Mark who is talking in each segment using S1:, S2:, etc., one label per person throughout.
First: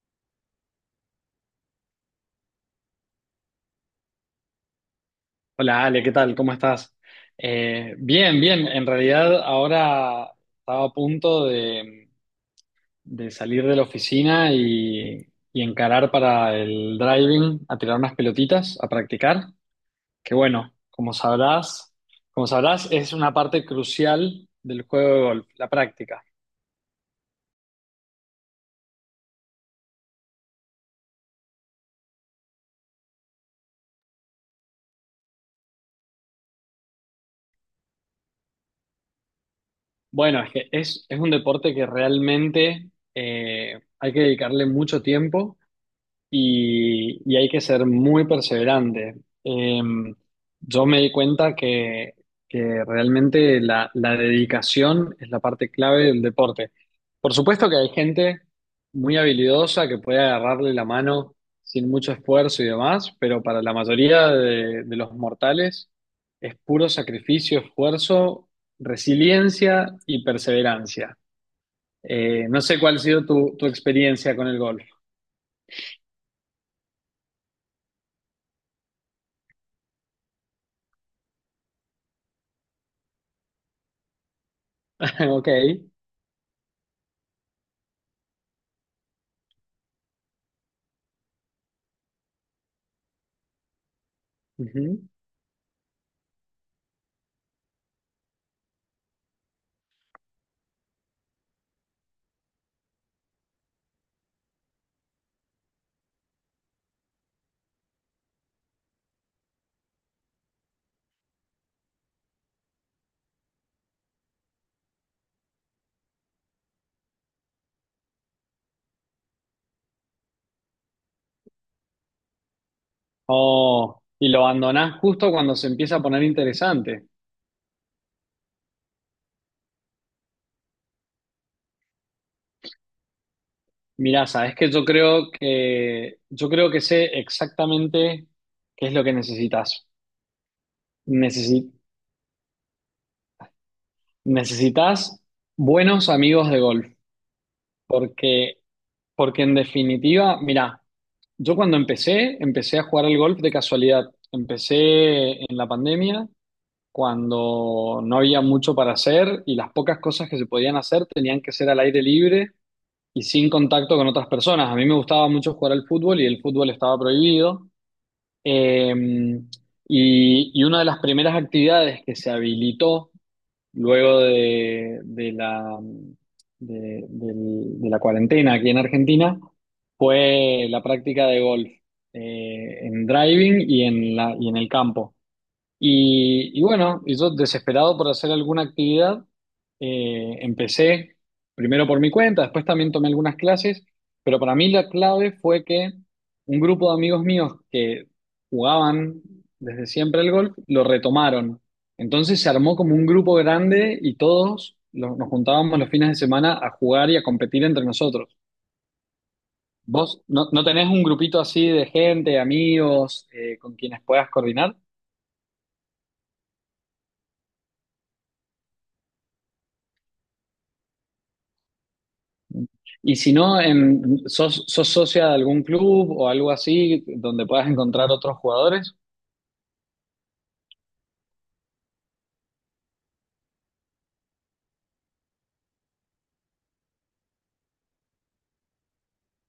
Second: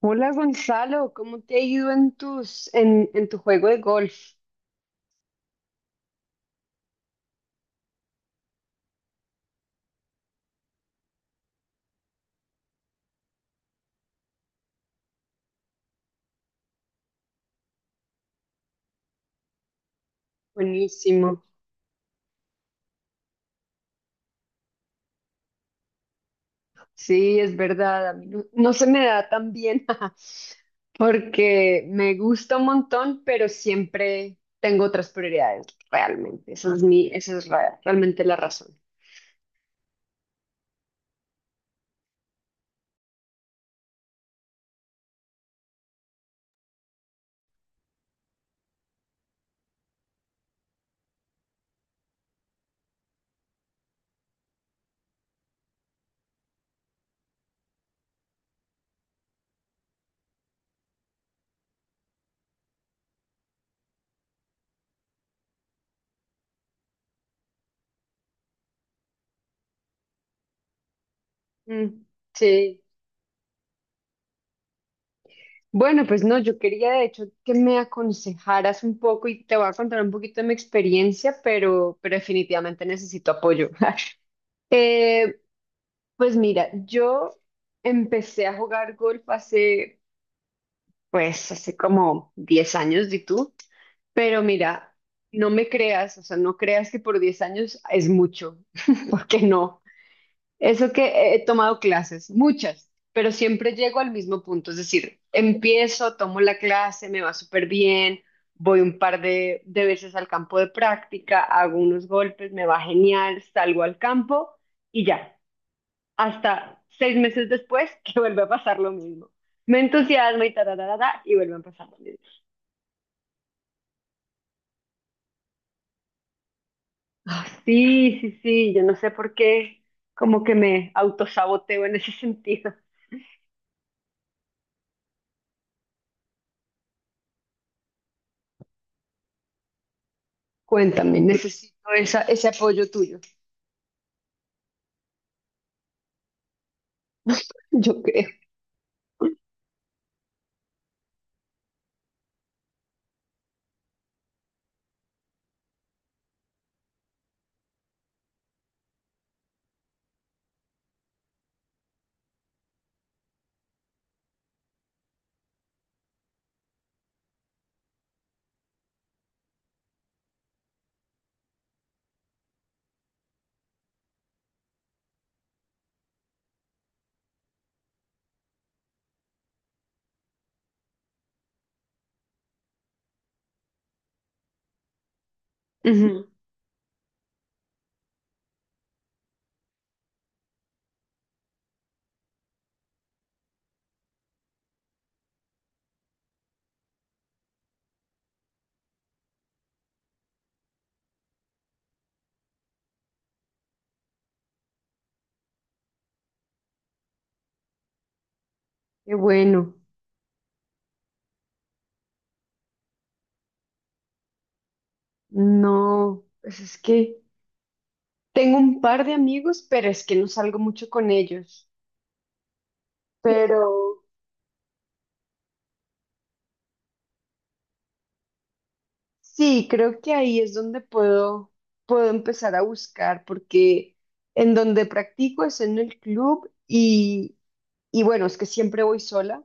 S1: Hola Gonzalo, ¿cómo te ha ido en tu juego de golf?
S2: Hola Ale, ¿qué tal? ¿Cómo estás? Bien, bien. En realidad ahora estaba a punto de salir de la oficina y encarar para el driving a tirar unas pelotitas, a practicar. Que bueno,
S1: Buenísimo.
S2: como sabrás, es una parte crucial del juego de golf, la práctica.
S1: Sí, es verdad, a mí no se me da tan bien porque me gusta un montón, pero siempre tengo otras prioridades, realmente. Esa es realmente la razón.
S2: Bueno, es que es un deporte que realmente hay que dedicarle mucho tiempo y hay que ser muy perseverante. Eh, yo me di cuenta que realmente la dedicación es la parte clave del deporte. Por supuesto que hay gente muy habilidosa que puede agarrarle la mano sin mucho esfuerzo y demás, pero para la mayoría de los mortales es puro sacrificio, esfuerzo, resiliencia y perseverancia.
S1: Mm,
S2: No sé
S1: sí.
S2: cuál ha sido tu experiencia con el golf.
S1: Bueno, pues no, yo quería de hecho que me aconsejaras un poco y te voy a contar un poquito de mi experiencia, pero definitivamente necesito apoyo.
S2: Ok.
S1: Pues mira, yo empecé a jugar golf hace, pues, hace como 10 años, ¿y tú? Pero mira,
S2: Ujú.
S1: no me creas, o sea, no creas que por 10 años es mucho, porque no. Eso que he tomado clases, muchas, pero siempre llego al mismo punto, es decir, empiezo, tomo la clase, me va súper bien, voy un par de veces al campo de práctica, hago unos golpes, me va genial, salgo al campo y ya hasta 6 meses después que vuelve a pasar lo mismo. Me entusiasma y tararara, y vuelve a pasar lo mismo.
S2: Oh, y lo abandonás justo cuando se empieza a poner interesante.
S1: Ah, sí, sí, sí, yo no sé por qué como que me autosaboteo en ese sentido.
S2: Mirá, sabes que yo creo que sé exactamente qué es lo que necesitas.
S1: Cuéntame,
S2: Necesi-
S1: necesito ese apoyo tuyo.
S2: necesitas buenos amigos de golf,
S1: Yo creo.
S2: porque porque en definitiva, mirá, yo cuando empecé, empecé a jugar al golf de casualidad. Empecé en la pandemia cuando no había mucho para hacer y las pocas cosas que se podían hacer tenían que ser al aire libre y sin contacto con otras personas. A mí me gustaba mucho jugar al fútbol y el fútbol estaba prohibido. Eh, y una de las primeras actividades que se habilitó luego de la cuarentena aquí en Argentina fue la práctica de golf en driving y en y en el campo.
S1: Ujú.
S2: Y bueno, y yo desesperado por hacer alguna actividad, empecé primero por mi cuenta, después también tomé algunas clases, pero para mí la clave fue que un grupo de amigos míos que jugaban desde siempre el golf, lo retomaron. Entonces se armó como un grupo grande y nos juntábamos los fines de semana a jugar y a competir entre nosotros.
S1: Qué bueno.
S2: ¿Vos no tenés un grupito así de gente, amigos, con quienes puedas coordinar?
S1: No, pues es que tengo un par de amigos, pero es que no salgo mucho con ellos.
S2: Y si no,
S1: Pero
S2: sos socia de algún club o algo así donde puedas encontrar otros jugadores?
S1: sí, creo que ahí es donde puedo empezar a buscar, porque en donde practico es en el club y bueno, es que siempre voy sola,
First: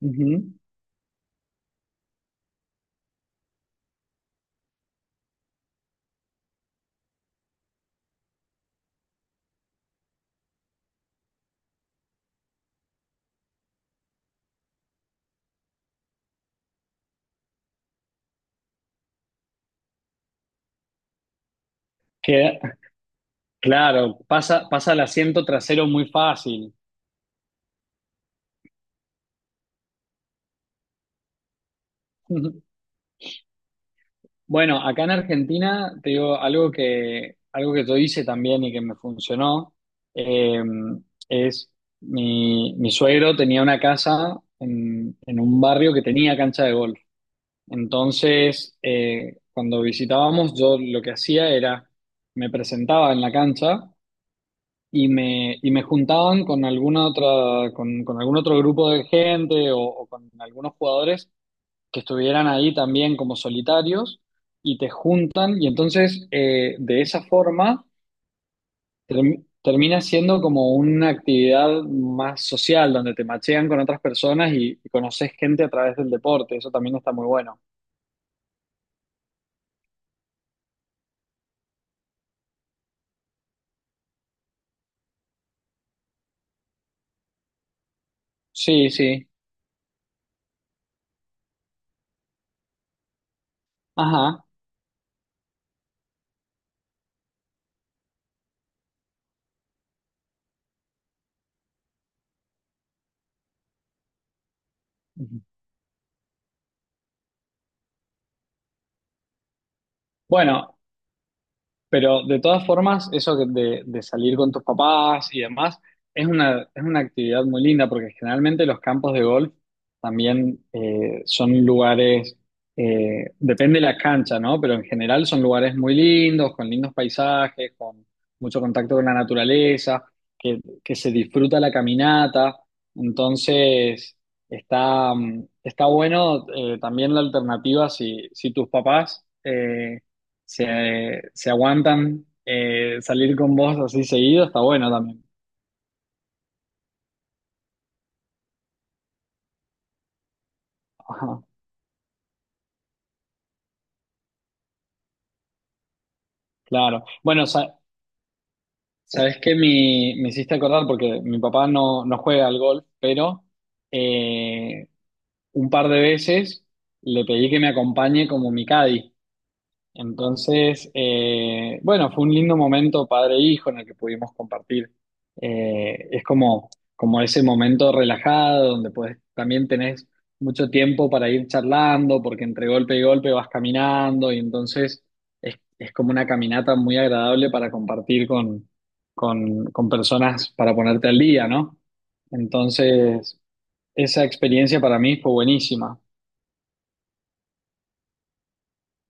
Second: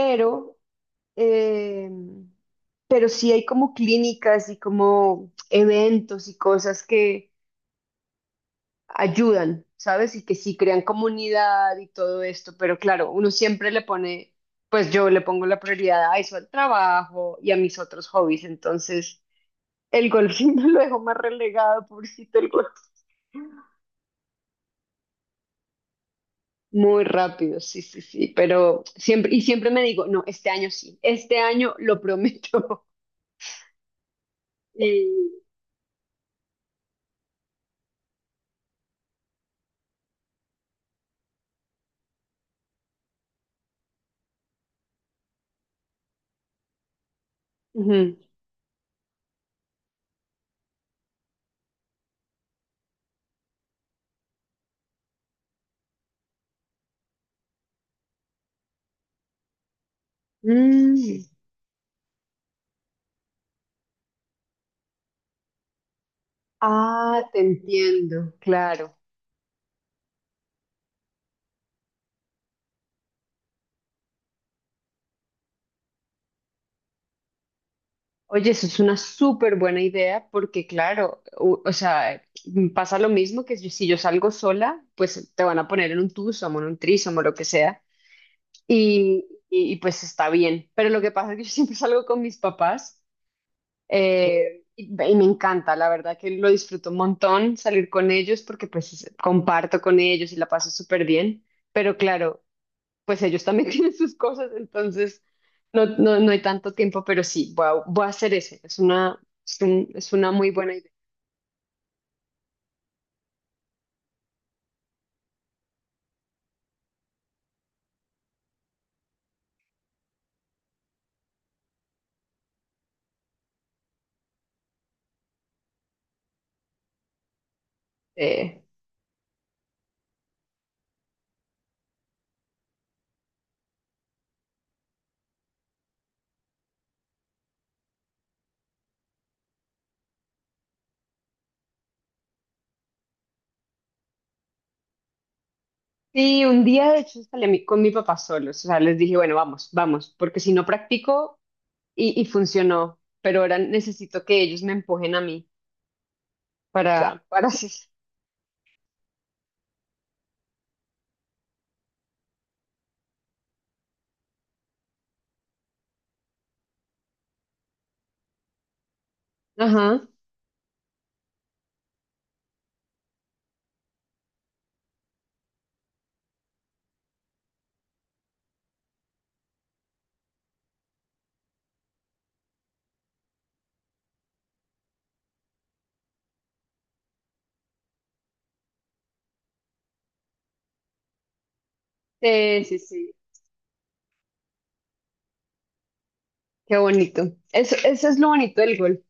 S2: Ujú.
S1: eh, pero sí hay como clínicas y como eventos y cosas que ayudan, ¿sabes? Y que sí crean comunidad y todo esto, pero claro, uno siempre le pone, pues yo le pongo la prioridad a eso, al trabajo y a mis otros hobbies, entonces... El golfito lo dejó más relegado, pobrecito el
S2: Que,
S1: golf.
S2: claro, pasa, pasa el asiento trasero muy fácil.
S1: Muy rápido, sí, sí, sí, pero siempre, y siempre me digo, no, este año sí, este año lo prometo.
S2: Bueno, acá en
S1: Y,
S2: Argentina, te digo, algo que yo hice también y que me funcionó, eh, es mi suegro tenía una casa en un barrio que tenía cancha de golf.
S1: ujú.
S2: Entonces, cuando visitábamos, yo lo que hacía me presentaba en la cancha y me juntaban con con algún otro grupo de gente o con algunos
S1: Mm,
S2: jugadores
S1: sí.
S2: que estuvieran ahí también como solitarios y te juntan y entonces de esa
S1: Ah, te
S2: forma
S1: entiendo, claro.
S2: termina siendo como una actividad más social donde te machean con otras personas y conoces gente a través del deporte. Eso también está muy bueno.
S1: Oye, eso es una súper buena idea porque, claro, sea, mm, pasa lo mismo que si yo salgo sola, pues te van a poner en un twosome, en un threesome o lo que sea,
S2: Sí, sí.
S1: y pues está bien. Pero lo que pasa es que yo siempre salgo con mis papás.
S2: Ajá.
S1: Y me encanta, la verdad que lo disfruto un montón salir con ellos porque comparto con ellos y la paso súper bien, pero claro, pues ellos también tienen sus cosas, entonces
S2: Ujú.
S1: no hay tanto tiempo, pero sí, voy a hacer es una muy buena
S2: Bueno,
S1: idea.
S2: pero de todas formas, eso que de salir con tus papás y demás, es es una actividad muy linda porque generalmente los campos de golf también son lugares, depende de la cancha, ¿no? Pero en general son lugares muy lindos, con lindos paisajes, con mucho
S1: Eh,
S2: contacto con la naturaleza, que se disfruta la caminata. Entonces, está, está bueno también la alternativa si tus papás... se aguantan salir con vos así seguido, está bueno también.
S1: sí, un día de hecho con mi papá solos, o sea, les dije, bueno, vamos, vamos, porque si no practico
S2: Ajá,
S1: y funcionó, pero ahora necesito que ellos me empujen a mí para,
S2: claro.
S1: claro,
S2: Bueno,
S1: para hacer.
S2: sabes que mi, me hiciste acordar porque mi papá no juega al golf, pero eh, un par de veces le pedí que me acompañe como mi caddy.
S1: Ajá.
S2: Entonces, bueno, fue un lindo momento padre e hijo en el que pudimos compartir. Es como, como ese momento relajado donde pues también tenés mucho tiempo para ir charlando, porque entre golpe y golpe vas caminando y entonces es como una caminata muy agradable para compartir con personas para ponerte al día, ¿no?
S1: Sí, sí, sí,
S2: Entonces, esa experiencia para mí fue buenísima,
S1: qué bonito. Eso es lo bonito del golf,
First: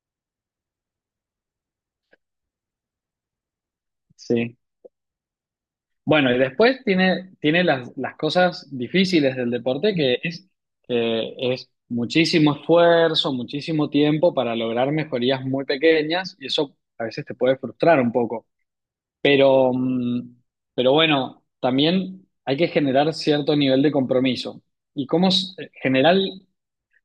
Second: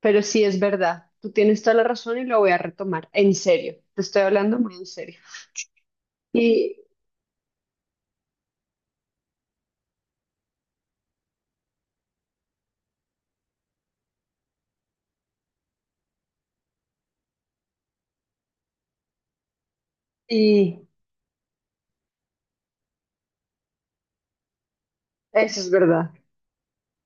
S1: pero sí es verdad. Tú tienes toda la razón y lo voy a retomar. En serio, te estoy
S2: sí.
S1: hablando muy en serio.
S2: Bueno, y
S1: Y,
S2: después tiene, tiene las cosas difíciles del deporte, que es muchísimo esfuerzo, muchísimo tiempo para lograr mejorías muy pequeñas, y eso a veces te puede frustrar un poco. Pero,
S1: y
S2: pero bueno, también hay que generar cierto nivel de compromiso. Y como
S1: eso es verdad.
S2: general,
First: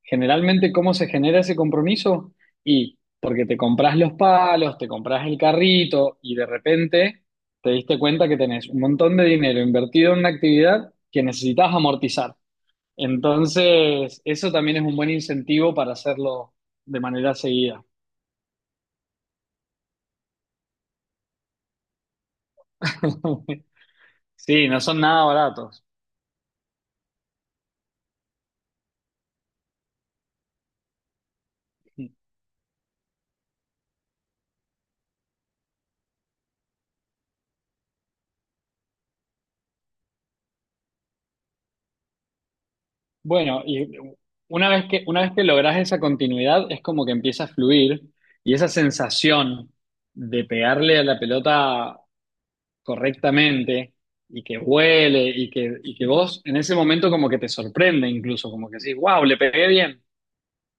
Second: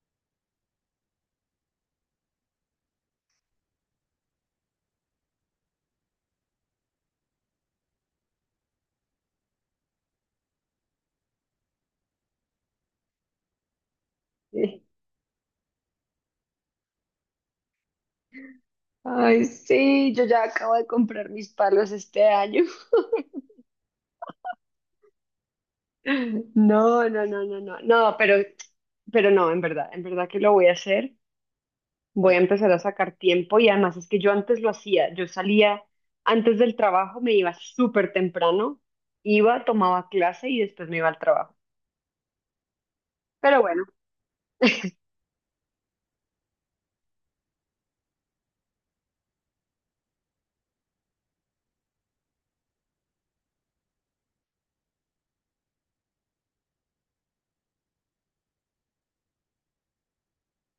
S2: Generalmente, ¿cómo se genera ese compromiso? Y porque te compras los palos, te compras el carrito y de repente te diste cuenta que tenés un montón de dinero invertido en una actividad que necesitas amortizar. Entonces, eso también
S1: Sí.
S2: es un buen incentivo para hacerlo de manera seguida.
S1: Ay, sí, yo ya acabo de comprar mis palos este año.
S2: Sí, no son nada baratos.
S1: No, no, no, no, no, no, pero no, en verdad que lo voy a hacer. Voy a empezar a sacar tiempo y además es que yo antes lo hacía, yo salía antes del trabajo, me iba súper temprano, iba, tomaba clase y después me iba al trabajo. Pero
S2: Bueno,
S1: bueno,
S2: y una vez que logras esa continuidad, es como que empieza a fluir y esa sensación de pegarle a la pelota correctamente y que huele y que vos en ese momento como que te sorprende incluso, como que decís, wow, le pegué bien,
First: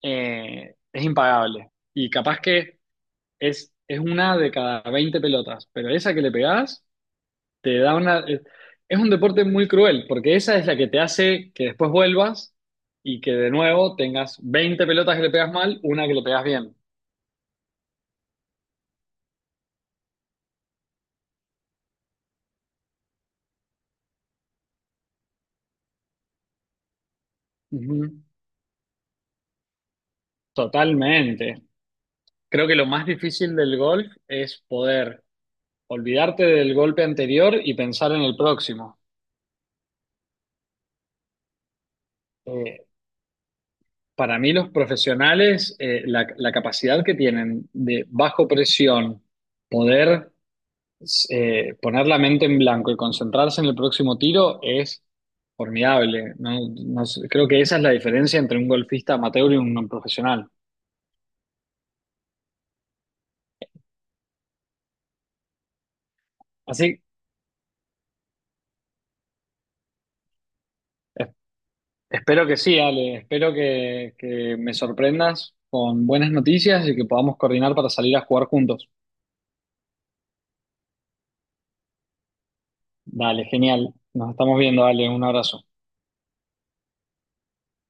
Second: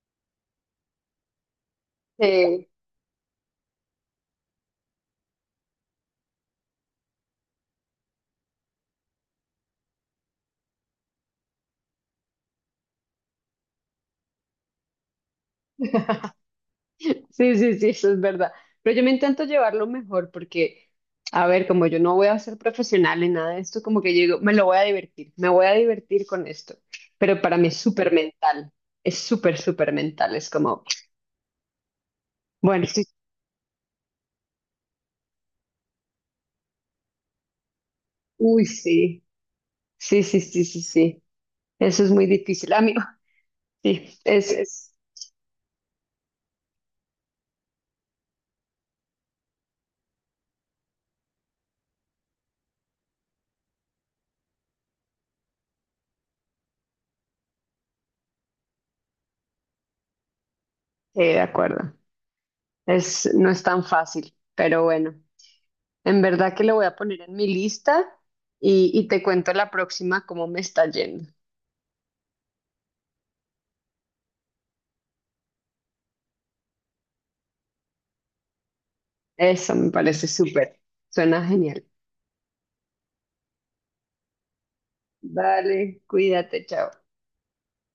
S2: es impagable. Y capaz
S1: eh,
S2: que es una de cada 20 pelotas, pero esa que le pegás te da una... es un deporte muy cruel, porque esa es la que te hace que después vuelvas y que de nuevo tengas 20 pelotas que le pegas mal, una que le pegas bien.
S1: sí, sí, sí, eso es verdad. Pero yo me intento llevarlo mejor porque, a ver, como yo no voy a ser profesional en nada de esto, como que yo digo, me voy a divertir con esto. Pero para mí es súper
S2: Ujú.
S1: mental, es súper, súper mental, es como,
S2: Totalmente. Creo que
S1: bueno,
S2: lo
S1: sí,
S2: más difícil del golf es poder olvidarte del golpe anterior y pensar en el
S1: uy,
S2: próximo.
S1: sí, sí, sí, sí, sí, sí. Eso es muy difícil.
S2: Eh,
S1: A mí, Sí,
S2: para
S1: es,
S2: mí los
S1: es-
S2: profesionales, la capacidad que tienen de bajo presión poder poner la mente en blanco y concentrarse en el próximo tiro es formidable. No, No sé, creo que esa es la diferencia entre un golfista amateur y un no profesional.
S1: sí, de acuerdo. Es, no es tan fácil, pero bueno, en verdad que lo voy a
S2: Así,
S1: poner en mi lista y te cuento la próxima cómo me está
S2: es-
S1: yendo.
S2: espero que sí, Ale, espero que me sorprendas con buenas noticias y que podamos coordinar para salir a jugar juntos.
S1: Eso me parece súper, suena genial.
S2: Dale, genial. Nos estamos viendo, dale, un abrazo.
S1: Vale, cuídate, chao.